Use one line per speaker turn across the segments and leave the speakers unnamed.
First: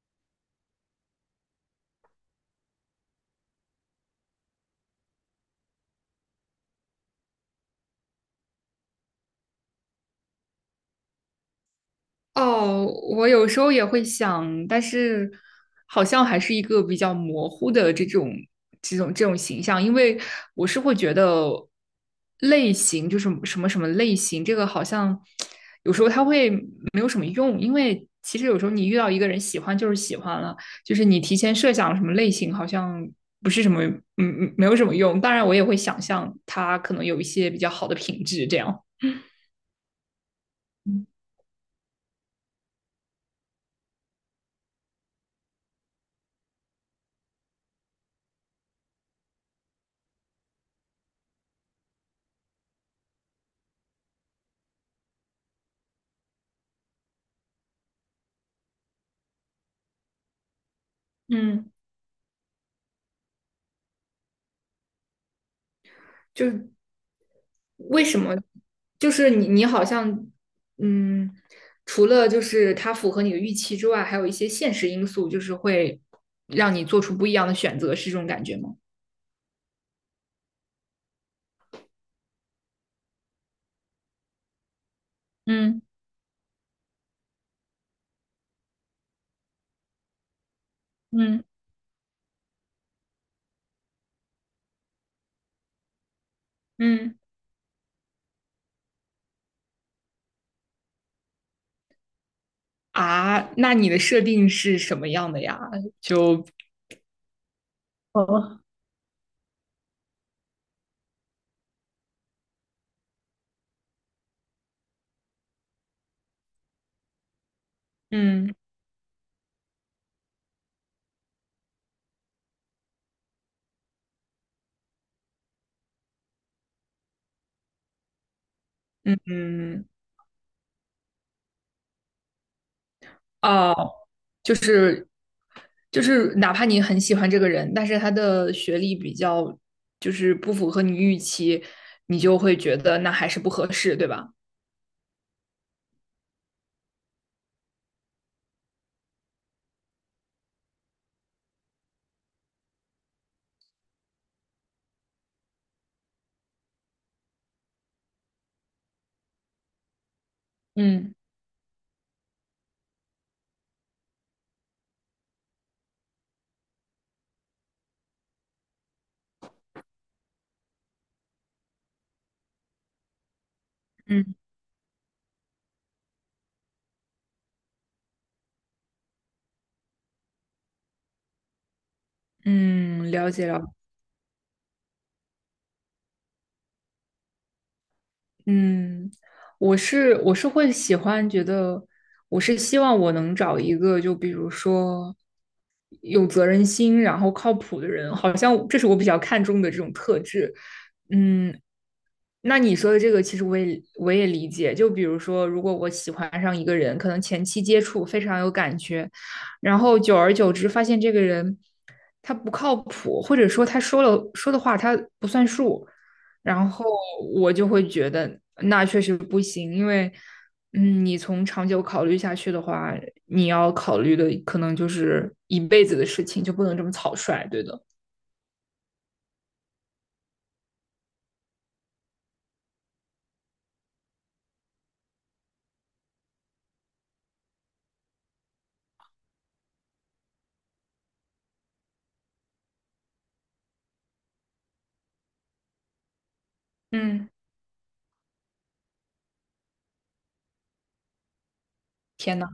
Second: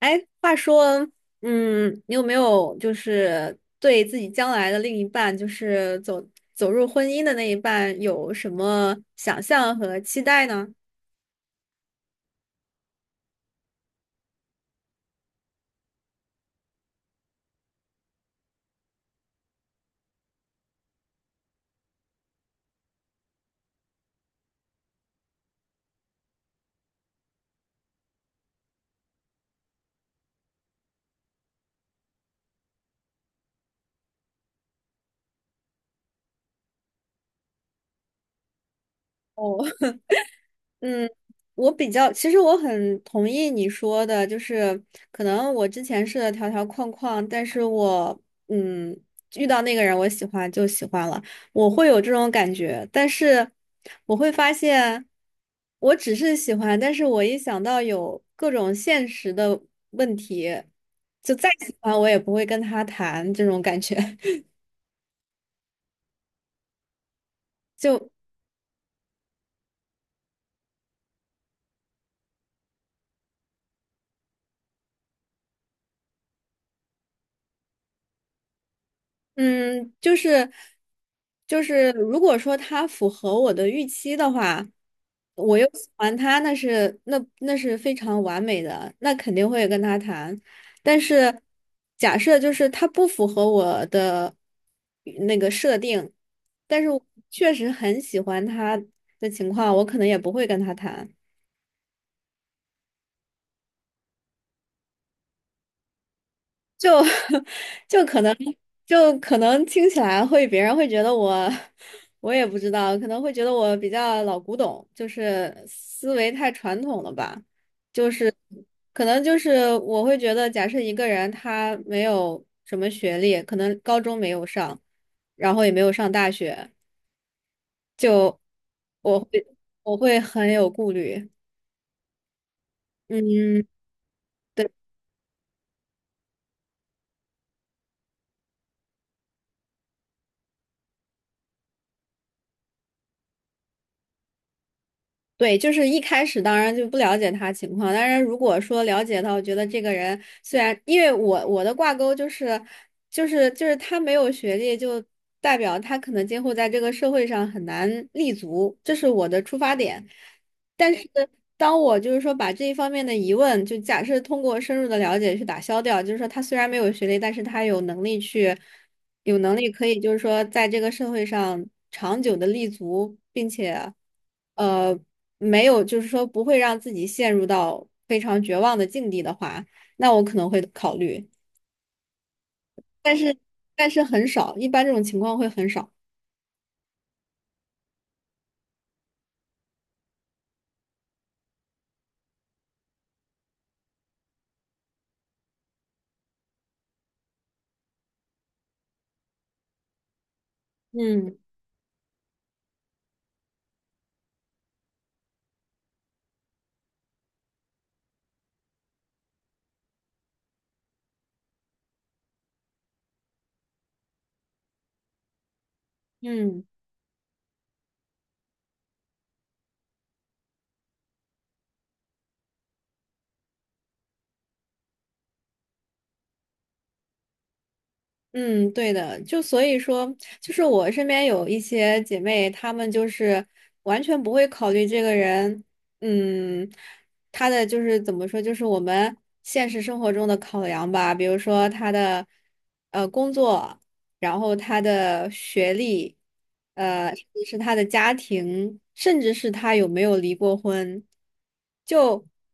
哎，话说，你有没有就是对自己将来的另一半，就是走入婚姻的那一半，有什么想象和期待呢？
哦，我有时候也会想，但是好像还是一个比较模糊的这种形象，因为我是会觉得类型就是什么什么类型，这个好像有时候它会没有什么用，因为其实有时候你遇到一个人喜欢就是喜欢了，就是你提前设想什么类型好像不是什么没有什么用，当然我也会想象他可能有一些比较好的品质这样。
哦。嗯，我比较，其实我很同意你说的，就是可能我之前是的条条框框，但是我嗯遇到那个人我喜欢就喜欢了，我会有这种感觉，但是我会发现我只是喜欢，但是我一想到有各种现实的问题，就再
嗯。
喜欢我也不会跟他谈这种感觉。
就是为
就。
什么？就是你好像嗯，除了就是它符合你的预期之外，还有一些现实因素，就是会让你做出不一样的选择，是这种感觉吗？
嗯，就是，如果说他符合我的预期的话，我又
嗯。
喜欢他，那是非常完美的，那肯定会跟他谈。但是
嗯。
假设就是他不符合我的那个设定，但是我
嗯。
确实很喜欢他的情况，我可能也不会跟他谈。
啊，那你的设定是什么样的呀？就。
就 就可能就可能听起来会别人会觉得我我也不知道，可能会觉得我比较老古董，就是思维太传统了吧，就是
嗯。
可能就是我会觉得，假设一个人他没有什么学历，可能高中没有上，然后也没有上大学，就
嗯。
我会
嗯。
我会很有顾虑，嗯。
哦，就是就是哪怕你很喜欢这个人，但是他的学历比较就是不符合你预期，你就会觉得那还是不合适，对吧？
对，就是一开始当然就不了解他情况，当然如果说了解到，我觉得这个人虽然因为我的挂钩就是，就是他没有学历，就代表他可能今后在这个社会上很难立足，这是我的出发点。但是
嗯。
当我就是说把这一方面的疑问，就假设通过深入的了解去打消掉，就是说他虽然没有学历，但是他有能力去。有能力可以就是说在这个社会上长久的立足，并且
嗯。
呃没有就是说不会让自己陷入到非常绝望的境地的话，那我可能会考虑，
嗯，了解了。
但是很少，一般这种情况会很少。
嗯，我是会喜欢，觉得我是希望我能找一个，就比如说有责任心，然后靠谱的人，好像这是我比较看重的这种特质。
嗯
嗯，那你说的这个，其实我也理解。就比如说，如果我喜欢上一个人，可能前期接触非常有感觉，然后久而久之发现这个人他不靠谱，或者说他说的话他不算数，
嗯。
然后我就会觉得那确实不行，因为你从长久考虑下去的话，你要考虑的可能就是一辈子的事情，就不能这么草率，对的。
嗯，对的，就所以说，就是我身边有一些姐妹，她们就是完全不会考虑这个人，嗯，她的就是怎么说，就是我们现实生活中的考量吧，比如说她的工作，然后他的学历，呃，甚
嗯，
至是他的家庭，甚至是他有没有离过婚，就
天呐。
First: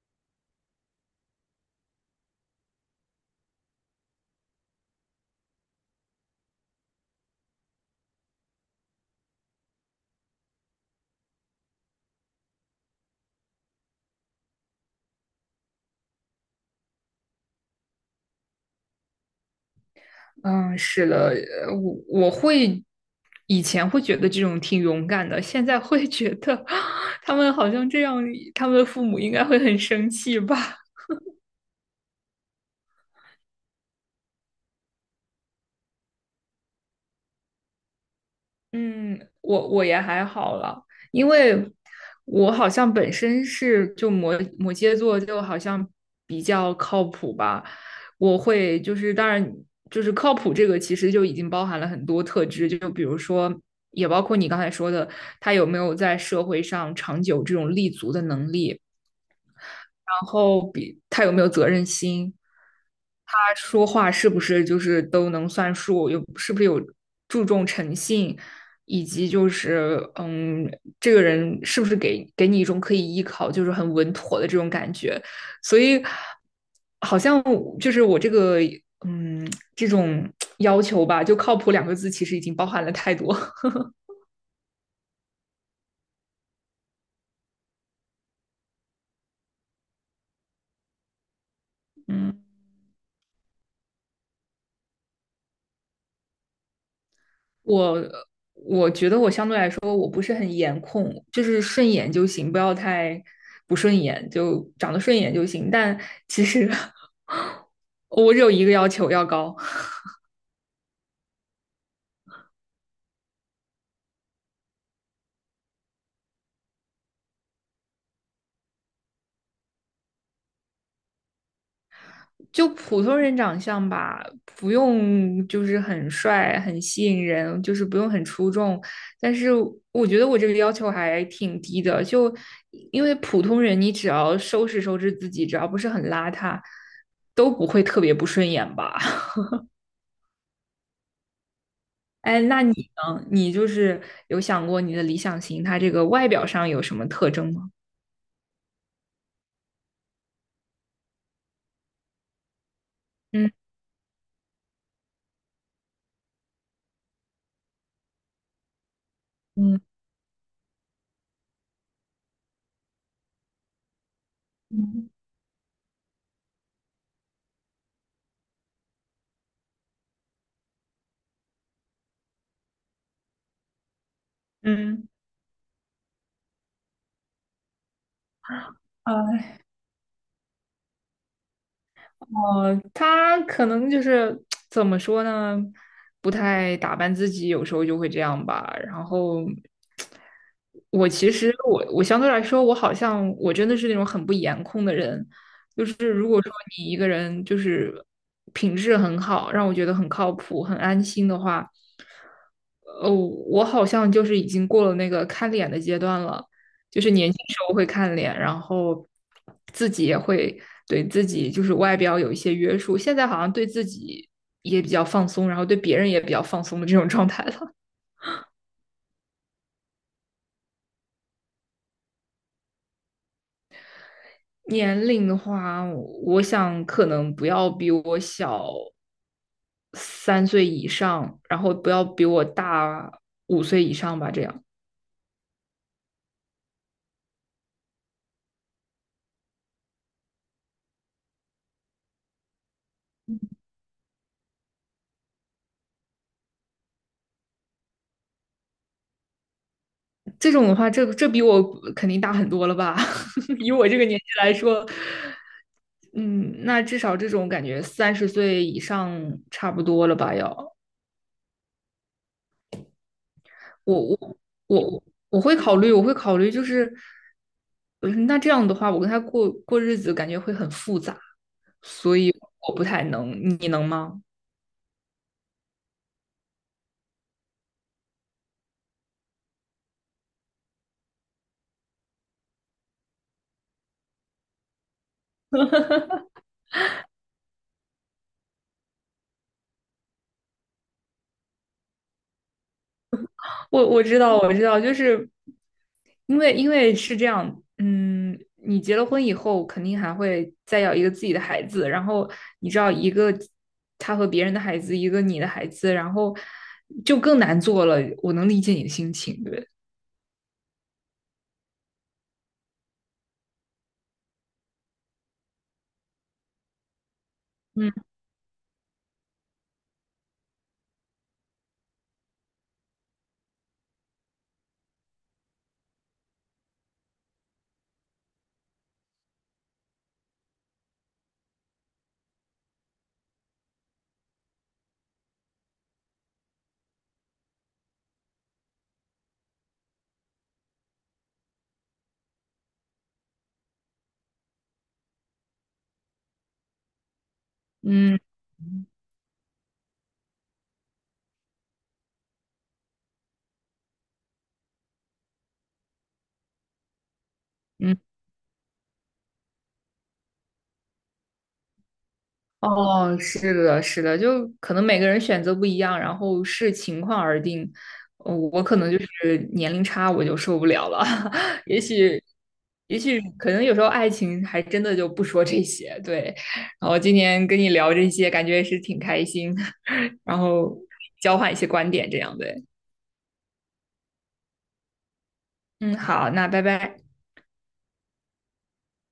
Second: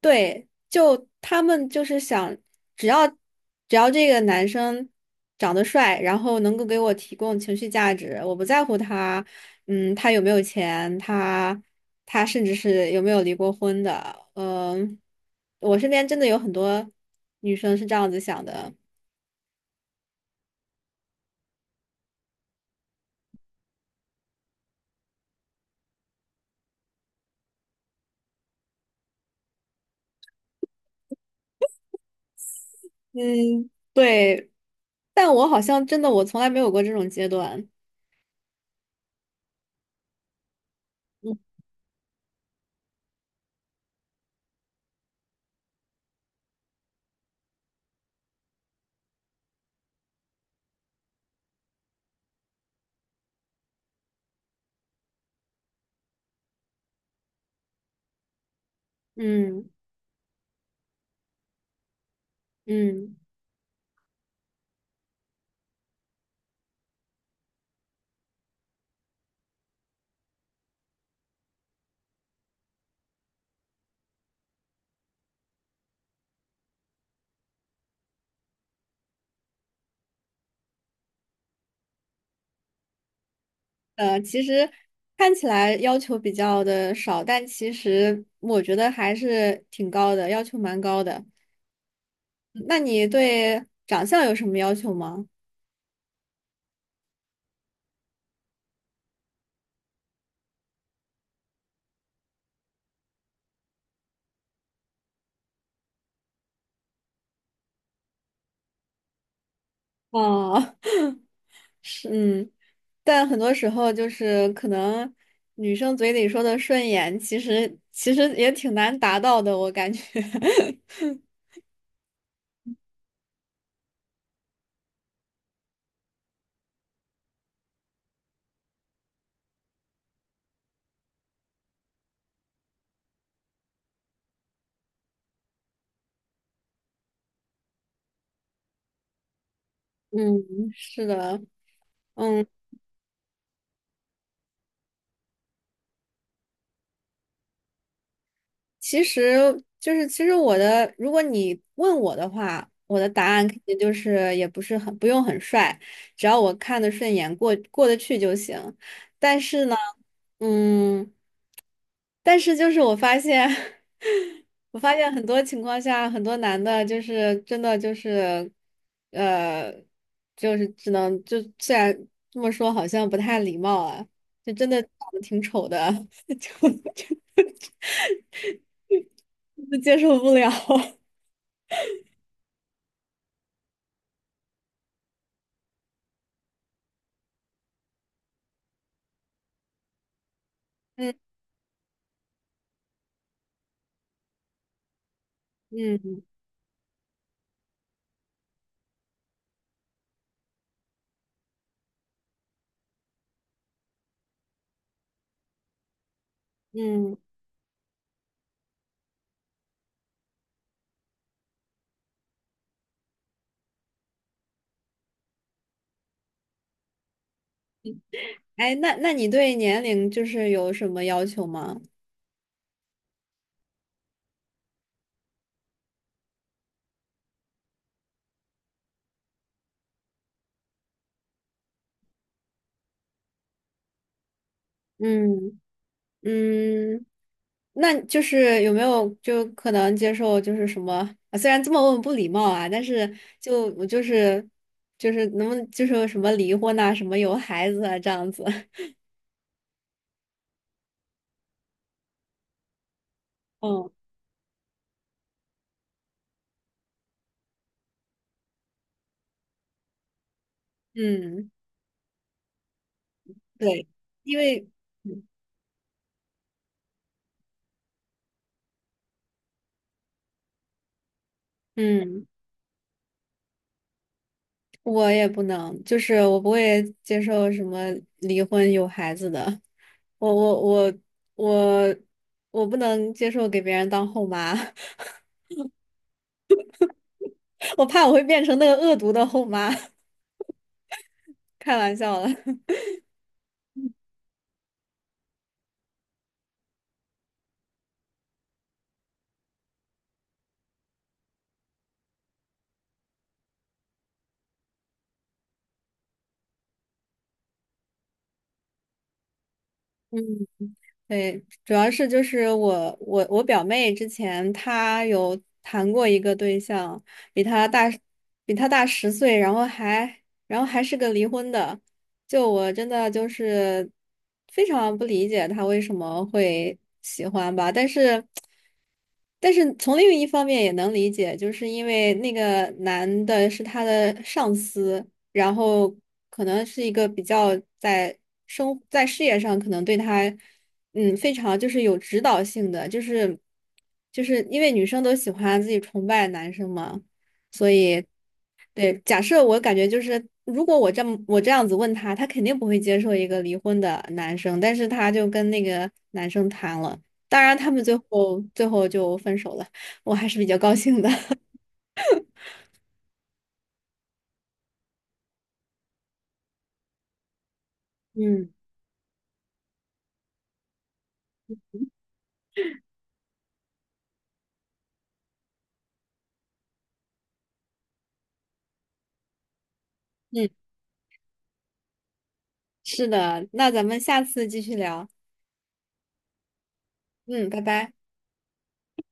对，就他们就是想，只要只要这个男生长得帅，然后能够给我提供情绪价值，我不在乎他，嗯，他有没有钱，他他甚至是有没有离过婚的，嗯、我身边真的有很多女生是这样子想的，
嗯，是的，我我会以前会觉得这种挺勇敢的，现在会觉得 他们好像这样，他们的父母应该会很生气吧。
嗯，对。但我好像真的我从来没有过这种阶段。
嗯，我我也还好了，因为我好像本身是就摩羯座，就好像比较靠谱吧。我会就是当然就是靠谱这个，其实就已经包含了很多特质，就比如说也包括你刚才说的，他有没有在社会上长久这种立足的能力。
嗯
然后比他有没有责任心，
嗯，
他说话是不是就是都能算数，有是不是有注重诚信，以及就是,这个人是不是给你一种可以依靠，就是很稳妥的这种感觉，所以好像就是我这个嗯这种 要求吧，就靠谱2个字其实已经包含了太多，
呃，其实看起来要求比较的少，但其实我觉得还是挺高的，要求蛮高的。
嗯。
那你对长相有什么要求吗？
我我觉得我相对来说我不是很颜控，就是顺眼就行，不要太不顺眼，就长得顺眼就行。但其实我只有一个要求，要高，
哦，是，嗯，但很多时候就是可能女生嘴里说的顺眼，其实也挺难达到的，我感觉。
就普通人长相吧，不用就是很帅、很吸引人，就是不用很出众。但是我觉得我这个要求还挺低的，就因为普通人，你只要收拾收拾自己，只要不是很邋遢，都不会特别不顺眼吧。
嗯，是的。
哎，
嗯。
那你呢？你就是有想过你的理想型，他这个外表上有什么特征吗？
其实就是，其实我的，如果你问我的话，我的答案
嗯。
肯定就是也不是很不用很帅，只要我看得顺眼，过过得去就行。但是呢，
嗯。
嗯，但是就是我发现，我发
嗯。
现很多情况下，很多男的就是真的就是，呃，就是只能就虽然这么说好像不太礼貌啊，就真的长
嗯，
得挺丑的，就就 接受不了。
他可能就是怎么说呢，不太打扮自己，有时候就会这样吧。然后 我
嗯。
其实我我相对来说，我好像我真的是那种很不颜控的人，就是
嗯
如果说你一个人就是品质很好，让我觉得很靠谱、很安心的话，我好像就是已经过了那个看脸的阶段了。就是
嗯，
年轻时候会看脸，然后自己也会对自己就是外表有一些约束，现在好像对自己也比较放松，然后对别人也比较放松的这种状态了。
哎，那你对年龄就是有什么要求吗？
年龄的话，我想可能不要比我小3岁以上，然后不要比我大5岁以上吧，这样。
嗯嗯，那就是有没有就可能接受就是什么啊虽然这么问不礼貌啊，但是就我就是就是能不能就是什么离婚呐、什么有孩子啊这样子。
这种的话，这比我肯定大很多了吧？以我
嗯
这个年纪来说，嗯，那至少这种感觉30岁以上差不多了吧？要
嗯，对，
我
因
我
为
我
嗯。
我会考虑，我会考虑，就是，嗯那这样的话，我跟他过日子，感觉会很复杂，所
嗯
以我不太能。你能吗？
我也不能，就是我不会接受什么离婚有孩子的，我我我我我不能接受给别人当后妈，我怕我会变成那个恶毒的后妈，开玩笑了。
我我知道，我知道，就是因为是这样，嗯，你结了婚以后，肯定还会再要一个自己的孩子，然后你知道一个他和别人的孩子，一个你的孩子，然后就更难做了。我能理解你的心情，对不对，
对，主要是就是我表妹之前她有谈过一个对象，比她大
嗯。
比她大10岁，然后还然后还是个离婚的，就我真的就是非常不理解她为什么会喜欢吧，但是。但是从另一方面也能理解，就是因为那个男的是他的上司，然后可能是一个比较在生在事业上可能对他，嗯，非常就是有指导性的，就是因为女生都喜欢自己崇拜男生嘛，所以
嗯。
对，假设我感觉就是。如果我这么我这样子问他，他肯定不会接受一个离婚的男生，但是他就跟那个男生谈了。当然，他们最
嗯。
后最后就分手了，我还是比较高兴的。
哦，是的，是的，就可能每个人选择不一样，然后视情况而定。
嗯。
我可能就是年龄差，我就受不了了。也许，也许可能有时候爱情还真的就不说这些。对，然后今天跟你聊这些，感觉也是挺开心，然
嗯，
后交换一些观点这样对。
是的，那咱们下次继续聊。
嗯，好，那拜拜。
嗯，拜拜。